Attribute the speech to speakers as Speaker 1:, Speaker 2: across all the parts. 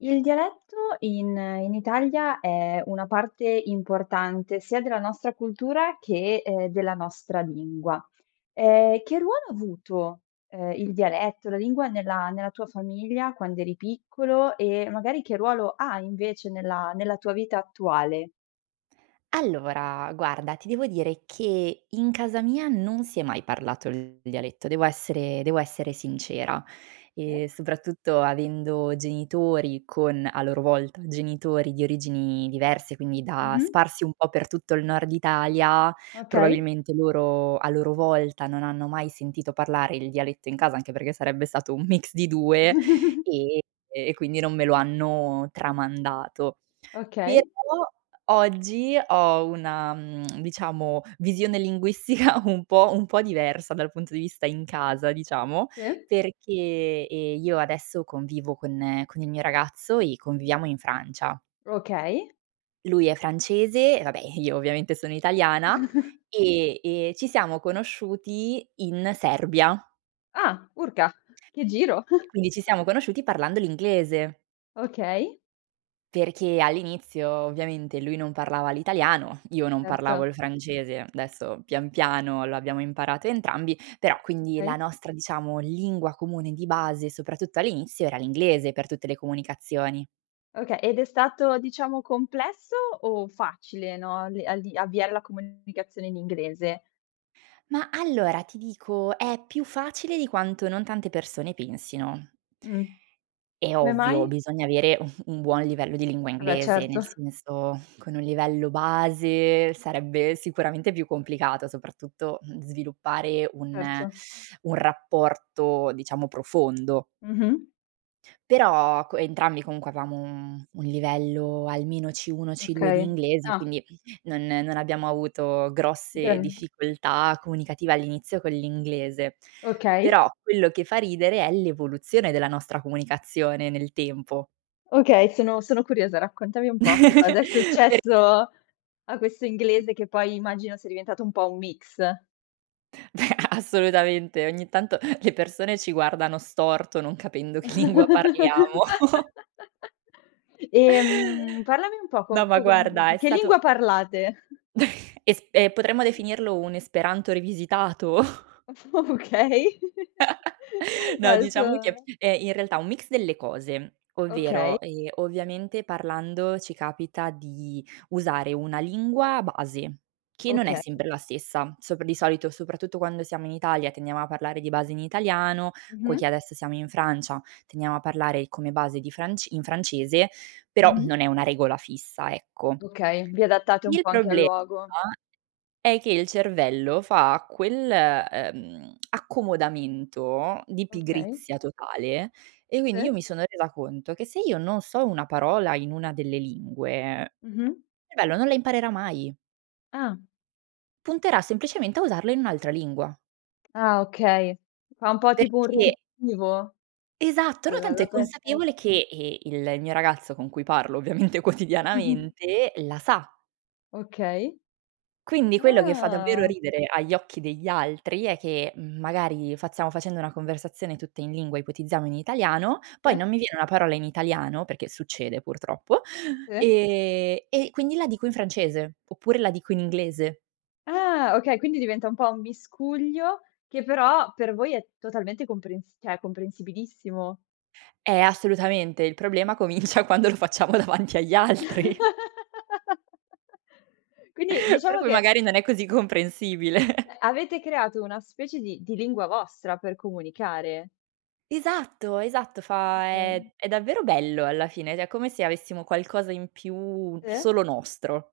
Speaker 1: Il dialetto, in in Italia, è una parte importante, sia della nostra cultura che, ehm, della nostra lingua. Ehm, che ruolo ha avuto, ehm, il dialetto, la lingua nella nella tua famiglia quando eri piccolo, e magari che ruolo ha invece, nella nella tua vita attuale?
Speaker 2: Allora, guarda, ti devo dire che in casa mia non si è mai parlato il dialetto, devo essere devo essere sincera. Ehm,
Speaker 1: Sì.
Speaker 2: soprattutto avendo genitori con, a loro volta, genitori di origini diverse, quindi da
Speaker 1: Mh-mh.
Speaker 2: sparsi un po' per tutto il nord Italia,
Speaker 1: Okay.
Speaker 2: probabilmente, loro, a loro volta, non hanno mai sentito parlare il dialetto in casa, anche perché sarebbe stato un mix di 2, ehm, e quindi non me lo hanno tramandato. Però,
Speaker 1: Okay.
Speaker 2: oggi ho una, mhmm, diciamo visione linguistica un po' un po' diversa, dal punto di vista in casa, diciamo,
Speaker 1: Sì.
Speaker 2: perché, ehm, io adesso convivo con con il mio ragazzo e conviviamo in Francia.
Speaker 1: Okay.
Speaker 2: Lui è francese e vabbè, ehm, io ovviamente, sono italiana, ehm, e ci siamo conosciuti in Serbia.
Speaker 1: Ah, Urca, che giro!
Speaker 2: Quindi ci siamo conosciuti parlando l'inglese.
Speaker 1: Okay.
Speaker 2: Perché all'inizio ovviamente, lui non parlava l'italiano, io non parlavo
Speaker 1: Certo.
Speaker 2: il francese, adesso pian piano lo abbiamo imparato entrambi, però, quindi la
Speaker 1: Okay.
Speaker 2: nostra diciamo lingua comune di base, soprattutto all'inizio era l'inglese per tutte le comunicazioni.
Speaker 1: Okay. Ed è stato, diciamo complesso o facile? No, a d a di avviare la comunicazione in inglese.
Speaker 2: Mah, allora ti dico, è più facile di quanto non tante persone pensino.
Speaker 1: Mh.
Speaker 2: È
Speaker 1: Come
Speaker 2: ovvio,
Speaker 1: mai?
Speaker 2: bisogna avere, un un buon livello di lingua
Speaker 1: Vabbè,
Speaker 2: inglese, nel
Speaker 1: certo.
Speaker 2: senso, con un livello base sarebbe sicuramente, più complicato, soprattutto, mhmm, sviluppare un
Speaker 1: Certo.
Speaker 2: un rapporto diciamo profondo.
Speaker 1: Mh-mh.
Speaker 2: Però, co entrambi comunque, avevamo un mhmm, un livello almeno C1, C2 di
Speaker 1: Okay.
Speaker 2: inglese,
Speaker 1: Ah.
Speaker 2: quindi, non non abbiamo avuto grosse
Speaker 1: Okay.
Speaker 2: difficoltà comunicative all'inizio con l'inglese.
Speaker 1: Okay.
Speaker 2: Però, quello che fa ridere è l'evoluzione della nostra comunicazione nel tempo.
Speaker 1: Ok, sono sono curiosa. Raccontami un po' che cosa è
Speaker 2: Per...
Speaker 1: successo a questo inglese che poi immagino sia diventato un po' un mix.
Speaker 2: Assolutamente, ogni tanto le persone, ci guardano storto non capendo che lingua parliamo.
Speaker 1: Ehm, parlami un po' co
Speaker 2: No,
Speaker 1: co
Speaker 2: ma
Speaker 1: con
Speaker 2: guarda, è
Speaker 1: che lingua
Speaker 2: stato
Speaker 1: parlate?
Speaker 2: es e potremmo definirlo un esperanto rivisitato.
Speaker 1: Okay.
Speaker 2: No, diciamo che
Speaker 1: Adesso
Speaker 2: è in realtà un mix delle cose,
Speaker 1: Okay.
Speaker 2: ovvero, ehm, ovviamente parlando ci capita di usare una lingua base, che non è
Speaker 1: Okay.
Speaker 2: sempre la stessa sopra di solito, soprattutto quando siamo in Italia tendiamo a parlare di base in italiano,
Speaker 1: Mh-mh.
Speaker 2: poiché adesso siamo in Francia, tendiamo a parlare come base di franc in francese, però
Speaker 1: Mh-mh.
Speaker 2: non è una regola fissa, ecco.
Speaker 1: Okay. Vi adattate un
Speaker 2: Il
Speaker 1: po' anche al
Speaker 2: problema
Speaker 1: luogo.
Speaker 2: è che il cervello fa quel, ehm, accomodamento di
Speaker 1: Okay.
Speaker 2: pigrizia totale, e quindi io
Speaker 1: Sì.
Speaker 2: mi sono resa conto, che se io non so una parola in una delle lingue,
Speaker 1: Mh-mh.
Speaker 2: cervello non la imparerà mai.
Speaker 1: Ah.
Speaker 2: Punterà semplicemente a usarlo in un'altra lingua.
Speaker 1: Ah, okay. Fa un po' tipo un
Speaker 2: Perché
Speaker 1: riempivo?
Speaker 2: Esatto,
Speaker 1: La
Speaker 2: no
Speaker 1: la
Speaker 2: tanto è
Speaker 1: la peste.
Speaker 2: consapevole che, ehm, il mio ragazzo con cui parlo ovviamente
Speaker 1: Mh-mh.
Speaker 2: quotidianamente la sa.
Speaker 1: Okay.
Speaker 2: Quindi, quello che fa davvero
Speaker 1: Ah.
Speaker 2: ridere agli occhi degli altri è che, mhmm, magari fa stiamo facendo una conversazione tutta in lingua, ipotizziamo in italiano, poi non
Speaker 1: Sì.
Speaker 2: mi viene una parola in italiano, perché succede purtroppo,
Speaker 1: Sì.
Speaker 2: ehm, e quindi la dico in francese, oppure la dico in inglese.
Speaker 1: Ah, okay, quindi diventa un po' un miscuglio, che però per voi è totalmente comprensi cioè comprensibilissimo.
Speaker 2: Eh assolutamente, il problema comincia quando lo facciamo davanti agli altri.
Speaker 1: Quindi
Speaker 2: Per
Speaker 1: diciamo
Speaker 2: cui
Speaker 1: che
Speaker 2: magari non è così comprensibile.
Speaker 1: avete creato una specie di di lingua vostra, per comunicare.
Speaker 2: Esatto, esatto, fa
Speaker 1: Okay.
Speaker 2: è è davvero bello alla fine, cioè è come se avessimo qualcosa in più,
Speaker 1: Sì.
Speaker 2: solo nostro.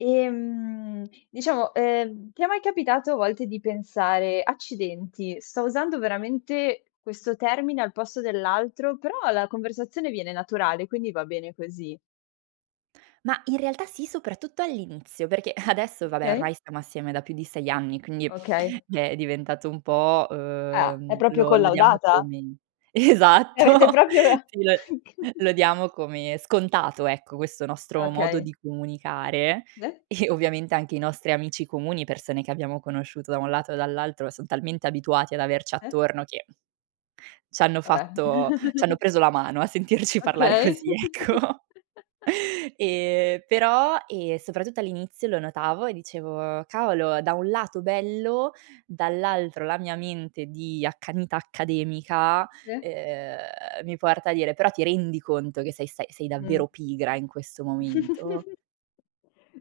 Speaker 1: Ehm, diciamo, ehm, ti è mai capitato a volte di pensare: "Accidenti, sto usando veramente questo termine al posto dell'altro, però la conversazione viene naturale, quindi va bene così?"
Speaker 2: Mah, in realtà sì, soprattutto all'inizio. Perché adesso,
Speaker 1: Mh,
Speaker 2: va beh,
Speaker 1: okay.
Speaker 2: ormai stiamo assieme da più di 6 anni, quindi,
Speaker 1: Okay.
Speaker 2: è è diventato un po',
Speaker 1: Ah, è
Speaker 2: uhm
Speaker 1: proprio
Speaker 2: lo lo diamo
Speaker 1: collaudata?
Speaker 2: come
Speaker 1: E avete
Speaker 2: esatto!
Speaker 1: proprio.
Speaker 2: Sì, lo
Speaker 1: [unintelligible]
Speaker 2: lo diamo come scontato, ecco, questo nostro modo
Speaker 1: Okay.
Speaker 2: di comunicare.
Speaker 1: De?
Speaker 2: E, ovviamente, anche i nostri amici comuni, persone che abbiamo conosciuto da un lato e dall'altro, son talmente abituati ad averci
Speaker 1: Eh?
Speaker 2: attorno che c'hanno
Speaker 1: Vabbè.
Speaker 2: fatto c'hanno preso la mano a sentirci parlare
Speaker 1: Okay.
Speaker 2: così, ecco. Ehm, però, ehm, soprattutto all'inizio lo notavo e dicevo: "Cavolo, da un lato bello, dall'altro, la mia mente di accanita accademica,
Speaker 1: Sì.
Speaker 2: ehm, mi porta a dire: 'Però ti rendi conto che sei stai sei
Speaker 1: Mh.
Speaker 2: davvero pigra in questo momento?'"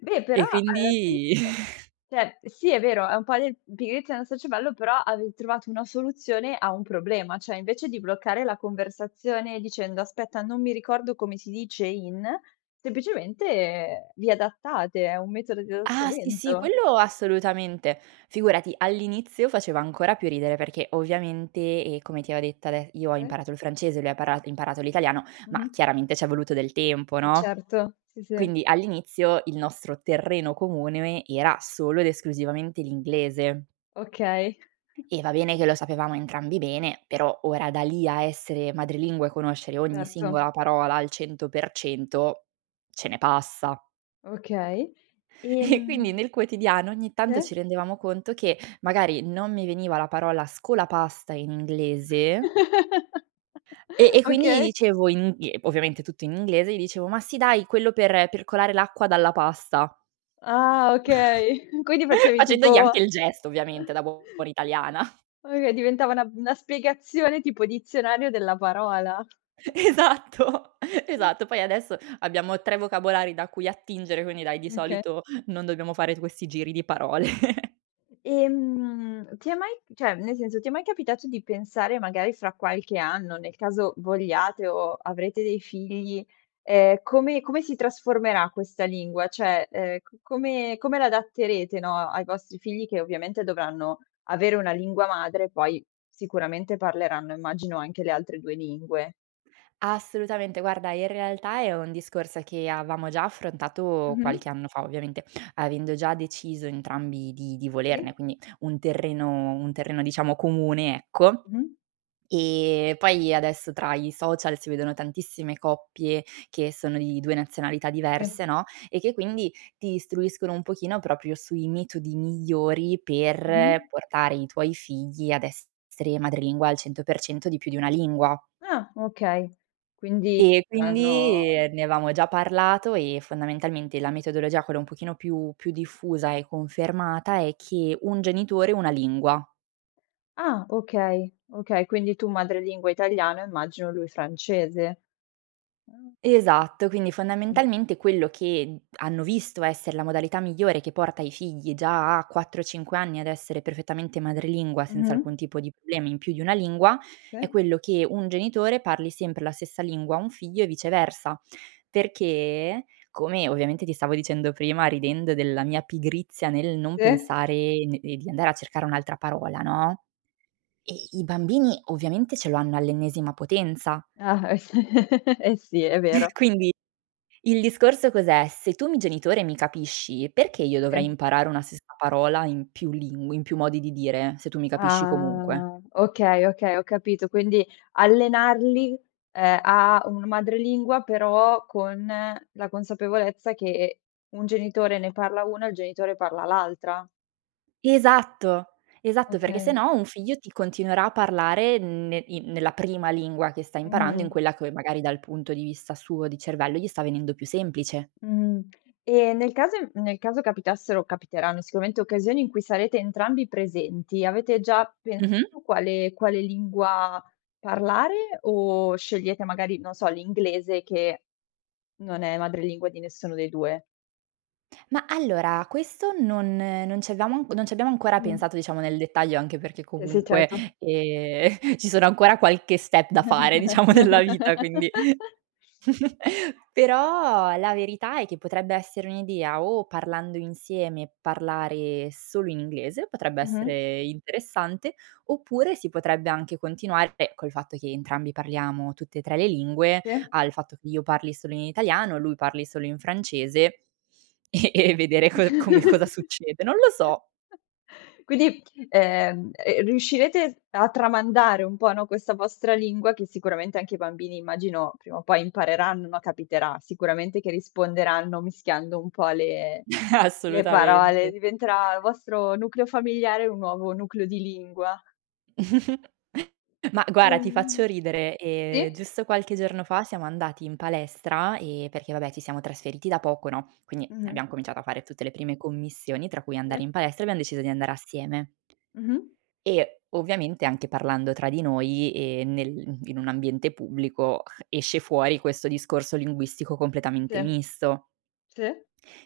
Speaker 1: Beh, però
Speaker 2: E
Speaker 1: alla fine
Speaker 2: quindi
Speaker 1: cioè, sì, è vero, è un po' di pigrizia nostra cervello, però avevi trovato una soluzione a un problema: cioè invece di bloccare la conversazione dicendo: "Aspetta non mi ricordo come si dice in," semplicemente vi adattate, è un metodo
Speaker 2: Ah! Sì, sì!
Speaker 1: d'adattamento.
Speaker 2: Quello assolutamente. Figurati, all'inizio faceva ancora più ridere perché, ovviamente, e come ti avevo detto ade io ho
Speaker 1: Mh.
Speaker 2: imparato il francese, lui ha para imparato l'italiano, ma
Speaker 1: Mh-mh.
Speaker 2: chiaramente c'è voluto del tempo,
Speaker 1: Eh,
Speaker 2: no.
Speaker 1: certo. Sì, sì.
Speaker 2: Quindi all'inizio il nostro terreno comune era solo ed esclusivamente l'inglese.
Speaker 1: Okay.
Speaker 2: E va bene che lo sapevamo entrambi bene, però ora da lì a essere madrelingua e conoscere ogni
Speaker 1: Erto.
Speaker 2: singola parola al 100% ce ne passa.
Speaker 1: Okay,
Speaker 2: E quindi,
Speaker 1: ehm
Speaker 2: nel quotidiano ogni tanto, ci
Speaker 1: Se.
Speaker 2: rendevamo conto che, magari non mi veniva la parola scolapasta in inglese e e quindi gli
Speaker 1: Okay.
Speaker 2: dicevo in ovviamente tutto in inglese, gli dicevo: "Ma sì dai, quello per per colare l'acqua dalla pasta".
Speaker 1: Ah, okay. Quindi facevi
Speaker 2: Facendogli anche
Speaker 1: tipo
Speaker 2: il gesto, ovviamente da buona italiana.
Speaker 1: o e diventava una una spiegazione tipo dizionario della parola.
Speaker 2: Esatto, esatto, poi adesso, abbiamo 3 vocabolari da cui attingere, quindi dai, di
Speaker 1: Oka
Speaker 2: solito, non dobbiamo fare questi giri di parole.
Speaker 1: Ehm, ti è mai cioè, nel senso, ti è mai capitato di pensare magari fra qualche anno, nel caso vogliate o avrete dei figli, ehm, come come si trasformerà questa lingua? Cioè, ehm, come come l'adatterete no, ai vostri figli che ovviamente dovranno avere una lingua madre, poi, sicuramente parleranno, immagino anche le altre 2 lingue?
Speaker 2: Assolutamente, guarda in realtà è un discorso che, avevamo già affrontato
Speaker 1: Mh-mh.
Speaker 2: qualche anno fa, ovviamente, avendo già deciso entrambi di di
Speaker 1: Sì.
Speaker 2: volerne, quindi un terreno un terreno diciamo comune, ecco.
Speaker 1: Mh-mh.
Speaker 2: Ehm, poi adesso tra i social si vedono tantissime coppie che sono di 2 nazionalità
Speaker 1: Sì.
Speaker 2: diverse, no, e che quindi, ti istruiscono un pochino proprio sui metodi migliori per
Speaker 1: Mh-mh.
Speaker 2: portare i tuoi figli ad essere madrelingua al 100% di più di una lingua.
Speaker 1: Ah, okay. Quindi
Speaker 2: Ehm,
Speaker 1: saranno
Speaker 2: quindi ne avevamo già parlato e fondamentalmente, la metodologia, quella un pochino più più diffusa e confermata è che un genitore, una lingua.
Speaker 1: Ah okay, okay, quindi tu madrelingua italiana, immagino lui francese. Ah.
Speaker 2: Esatto, quindi
Speaker 1: Mh-mh.
Speaker 2: fondamentalmente quello che hanno visto essere la modalità migliore che porta i figli già a 4-5 anni ad essere perfettamente madrelingua, senza
Speaker 1: Mh-mh.
Speaker 2: alcun tipo di problema in più di una lingua, è
Speaker 1: Sì.
Speaker 2: quello che un genitore parli sempre la stessa lingua a un figlio e viceversa. Perché, come ovviamente ti stavo dicendo prima ridendo della mia pigrizia nel non
Speaker 1: Sì.
Speaker 2: pensare d di andare a cercare un'altra parola no, ehm, i bambini ovviamente ce lo hanno all'ennesima potenza.
Speaker 1: Ah, eh s eh sì, è vero.
Speaker 2: Quindi il discorso cos'è: se tu mi genitore mi capisci, perché io dovrei
Speaker 1: Sì.
Speaker 2: imparare una stessa parola in più ling in più modi di dire, se tu mi capisci comunque.
Speaker 1: Ah. Okay, okay, ho capito, quindi allenarli, ehm, a un madrelingua, però con la consapevolezza che un genitore ne parla una e il genitore parla all'altra.
Speaker 2: Esatto, esatto, perché
Speaker 1: Okay.
Speaker 2: sennò un figlio ti continuerà a parlare ne i nella prima lingua che sta imparando, in
Speaker 1: Mh-mh.
Speaker 2: quella c magari dal punto di vista suo, di cervello, gli sta venendo più semplice.
Speaker 1: Mhmm. E nel caso nel caso capitassero, capiteranno sicuramente, occasioni in cui sarete entrambi presenti avete già
Speaker 2: Mh-mh.
Speaker 1: pensato quale quale lingua parlare, o scegliete magari, non so, l'inglese che non è madrelingua di nessuno dei 2?
Speaker 2: Ma allora, questo non non ci abbiamo anc non ci abbiamo ancora
Speaker 1: Mh.
Speaker 2: pensato diciamo nel dettaglio, anche perché
Speaker 1: Sì, sì,
Speaker 2: comunque,
Speaker 1: certo.
Speaker 2: ehm, ci sono ancora qualche step da fare, diciamo nella vita quindi però la verità è che potrebbe essere un'idea o parlando insieme, parlare solo in inglese, potrebbe
Speaker 1: Mh-mh.
Speaker 2: essere interessante, oppure si potrebbe anche continuare beh, col fatto che entrambi parliamo tutte e 3 le lingue,
Speaker 1: Sì.
Speaker 2: al fatto che io parli solo in italiano, lui parli solo in francese e e vedere co come cosa succede. Non lo so.
Speaker 1: Quindi, ehm ehm, riuscirete a tramandare un po' no, questa vostra lingua che sicuramente anche i bambini immagino, prima o poi impareranno, no, capiterà sicuramente che risponderanno mischiando un po' le le parole,
Speaker 2: Assolutamente.
Speaker 1: diventerà il vostro nucleo familiare, un nuovo nucleo di lingua.
Speaker 2: Ma guarda ti
Speaker 1: Ehm
Speaker 2: faccio ridere, ehm,
Speaker 1: sì.
Speaker 2: giusto qualche giorno fa siamo andati in palestra e perché vabbè, ci siamo trasferiti da poco, no, quindi
Speaker 1: Mh-mh.
Speaker 2: abbiamo cominciato a fare tutte le prime commissioni, tra cui andare
Speaker 1: Sì.
Speaker 2: in palestra e abbiamo deciso di andare assieme
Speaker 1: Mh-mh.
Speaker 2: e ovviamente anche parlando tra di noi e nel in un ambiente pubblico, esce fuori questo discorso linguistico completamente
Speaker 1: Sì.
Speaker 2: misto.
Speaker 1: Sì.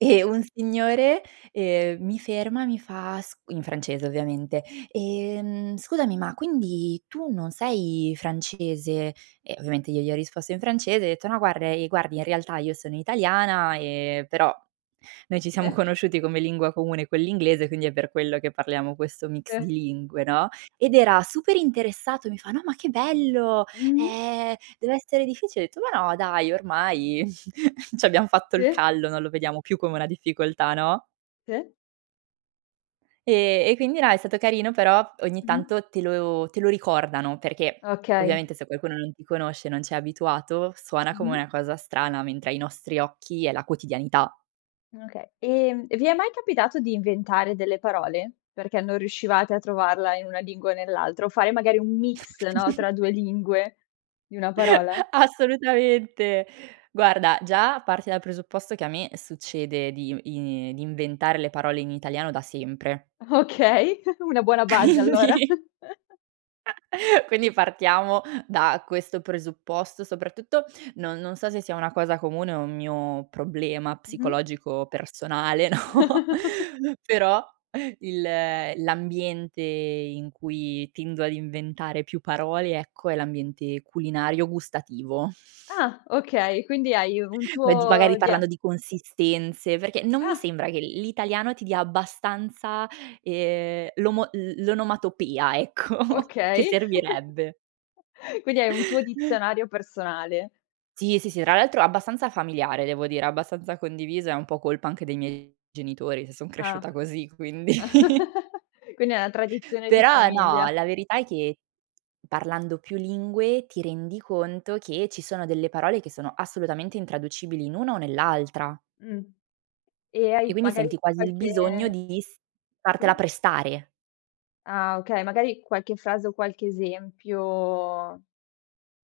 Speaker 2: E un signore, ehm, mi ferma e mi fa s in francese, ovviamente: "Ehm, scusami ma quindi tu non sei francese?" E ovviamente io gli ho risposto in francese, e ho detto: "No, guarda ehm, guardi in realtà io sono italiana, ehm, però, noi ci siamo
Speaker 1: Sì.
Speaker 2: conosciuti come lingua comune quell'inglese, quindi è per quello che parliamo questo mix di
Speaker 1: Sì.
Speaker 2: lingue", no. Ed era super interessato e mi fa: "No ma che bello.
Speaker 1: Mh-mh.
Speaker 2: Ehm, dev'essere difficile." Ho detto: "Ma no dai, ormai c'abbiam fatto il
Speaker 1: Sì.
Speaker 2: callo, non lo vediamo più come una difficoltà", no?
Speaker 1: Sì.
Speaker 2: Ehm, e quindi no, è stato carino, però ogni
Speaker 1: Mh-mh.
Speaker 2: tanto te lo te lo ricordano perché,
Speaker 1: Okay.
Speaker 2: ovviamente se qualcuno non ti conosce, non c'è abituato, suona come
Speaker 1: Mh-mh.
Speaker 2: una cosa strana, mentre ai nostri occhi è la quotidianità.
Speaker 1: Okay, ehm, e vi è mai capitato di inventare delle parole? Perché non riuscivate a trovarla in una lingua o nell'altra o fare magari un mix no, tra 2 lingue, di 1 parola?
Speaker 2: Assolutamente. Guarda, già parti dal presupposto che a me succede di i di inventare le parole in italiano da sempre.
Speaker 1: Okay. Una buona base, allora.
Speaker 2: Quindi quindi partiamo da questo presupposto, soprattutto non non so se sia una cosa comune o un mio problema
Speaker 1: Mh-mh.
Speaker 2: psicologico personale, no, però, il l'ambiente in cui tendo ad inventare più parole ecco, è l'ambiente culinario gustativo.
Speaker 1: Ah, okay. Quindi hai u un
Speaker 2: Ma di magari
Speaker 1: tuo dia
Speaker 2: parlando di consistenze, perché non mi
Speaker 1: Ah.
Speaker 2: sembra che l l'italiano ti dia abbastanza, ehm, l'omo l l'onomatopea. Ecco. Che
Speaker 1: Okay.
Speaker 2: servirebbe.
Speaker 1: Quindi hai un tuo dizionario personale.
Speaker 2: Sì, sì, sì, tra l'altro è abbastanza familiare devo dire, abbastanza condiviso, è un po' colpa anche dei miei genitori se son
Speaker 1: Ah,
Speaker 2: cresciuta così, quindi.
Speaker 1: quindi è una tradizione di
Speaker 2: Però no,
Speaker 1: famiglia.
Speaker 2: la verità è che, parlando più lingue ti rendi conto che ci sono delle parole che sono assolutamente intraducibili in una o nell'altra
Speaker 1: Mh. E hai
Speaker 2: e quindi
Speaker 1: magari
Speaker 2: senti quasi il
Speaker 1: qualche
Speaker 2: bisogno di s fartela
Speaker 1: Sì.
Speaker 2: prestare.
Speaker 1: Ah, okay. Magari qualche frase o qualche esempio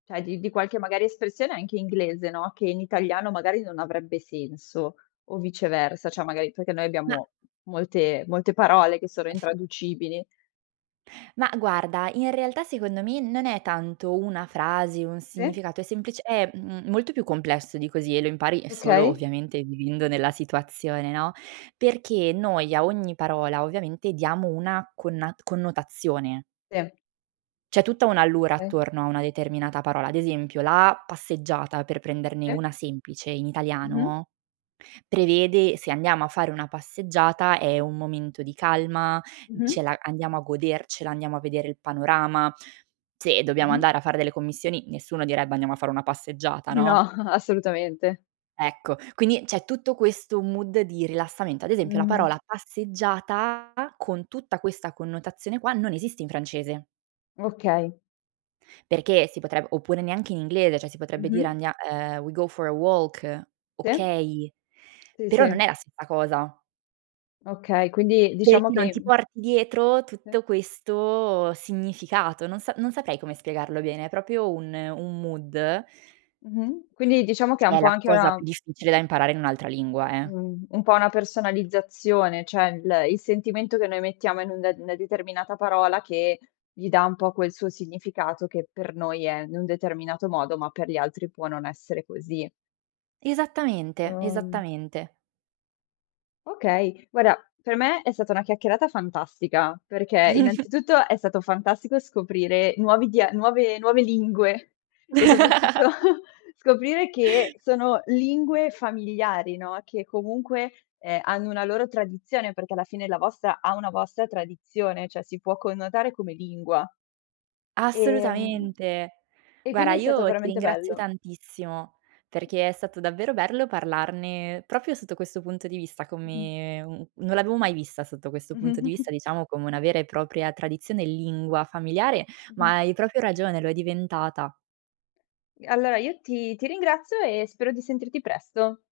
Speaker 1: cioè di di qualche magari espressione anche inglese, no, che in italiano magari non avrebbe senso, o viceversa, cioè magari perché noi
Speaker 2: Ma
Speaker 1: abbiamo molte molte parole che sono intraducibili.
Speaker 2: ma guarda, in realtà secondo me non è tanto una frase, un
Speaker 1: Sì.
Speaker 2: significato, è semplice è m molto più complesso di così e lo impari, uhm, solo
Speaker 1: Okay.
Speaker 2: ovviamente vivendo nella situazione, no. Perché noi a ogni parola, ovviamente diamo una connat connotazione
Speaker 1: Sì.
Speaker 2: c'è tutta un' allure
Speaker 1: Okay.
Speaker 2: attorno a una determinata parola, ad esempio la passeggiata, per prenderne
Speaker 1: Sì.
Speaker 2: una semplice in
Speaker 1: Mh-mh.
Speaker 2: italiano, prevede se andiamo a fare una passeggiata è un momento di calma,
Speaker 1: Mh-mh.
Speaker 2: ce la andiamo a godercela, andiamo a vedere il panorama. Se dobbiamo
Speaker 1: Mh-mh.
Speaker 2: andare a fare delle commissioni, nessuno direbbe andiamo a fare una passeggiata,
Speaker 1: No,
Speaker 2: no?
Speaker 1: assolutamente.
Speaker 2: Ecco quindi c'è tutto questo mood di rilassamento, ad esempio la parola
Speaker 1: Mh-mh.
Speaker 2: passeggiata, con tutta questa connotazione qua non esiste in francese.
Speaker 1: Okay.
Speaker 2: Perché si potre oppure neanche in inglese cioè si potrebbe dire
Speaker 1: Mh-mh.
Speaker 2: andia uhm, we go for a walk,
Speaker 1: Sì.
Speaker 2: okay,
Speaker 1: Sì,
Speaker 2: però
Speaker 1: sì.
Speaker 2: non è la stessa cosa.
Speaker 1: Okay, quindi
Speaker 2: Perché
Speaker 1: diciamo
Speaker 2: non
Speaker 1: che,
Speaker 2: ti
Speaker 1: mhmm
Speaker 2: porti dietro
Speaker 1: Sì.
Speaker 2: tutto questo significato non sa non saprei come spiegarlo bene, è proprio un un mood.
Speaker 1: Mh-mh. Quindi diciamo che è
Speaker 2: Che
Speaker 1: un
Speaker 2: è
Speaker 1: po'
Speaker 2: la
Speaker 1: anche
Speaker 2: cosa
Speaker 1: una
Speaker 2: più difficile da imparare in un'altra lingua, eh.
Speaker 1: uhm, un po' una personalizzazione, cioè il il sentimento che noi mettiamo in un una determinata parola che gli dà un po' quel suo significato che per noi è in un determinato modo ma per gli altri può non essere così.
Speaker 2: Esattamente,
Speaker 1: Uhm
Speaker 2: esattamente.
Speaker 1: Okay, guarda per me è stata una chiacchierata fantastica, perché innanzitutto è stato fantastico, scoprire nuovi dia nuove nuove lingue, e soprattutto scoprire che sono lingue familiari no, che comunque, ehm, hanno una loro tradizione, perché alla fine la vostra ha una vostra tradizione, cioè si può connotare come lingua. Ehm
Speaker 2: Assolutamente.
Speaker 1: e
Speaker 2: Guarda
Speaker 1: quindi è stato
Speaker 2: io ti
Speaker 1: veramente
Speaker 2: ringrazio
Speaker 1: bello.
Speaker 2: tantissimo, perché è stato davvero bello parlarne proprio sotto questo punto di vista
Speaker 1: Mh-mh.
Speaker 2: come un non l'avevo mai vista sotto questo punto di vista, diciamo come una vera e propria tradizione e lingua familiare, ma
Speaker 1: Mh-mh.
Speaker 2: hai proprio ragione, lo è diventata.
Speaker 1: Allora io ti ti ringrazio e spero di sentirti presto.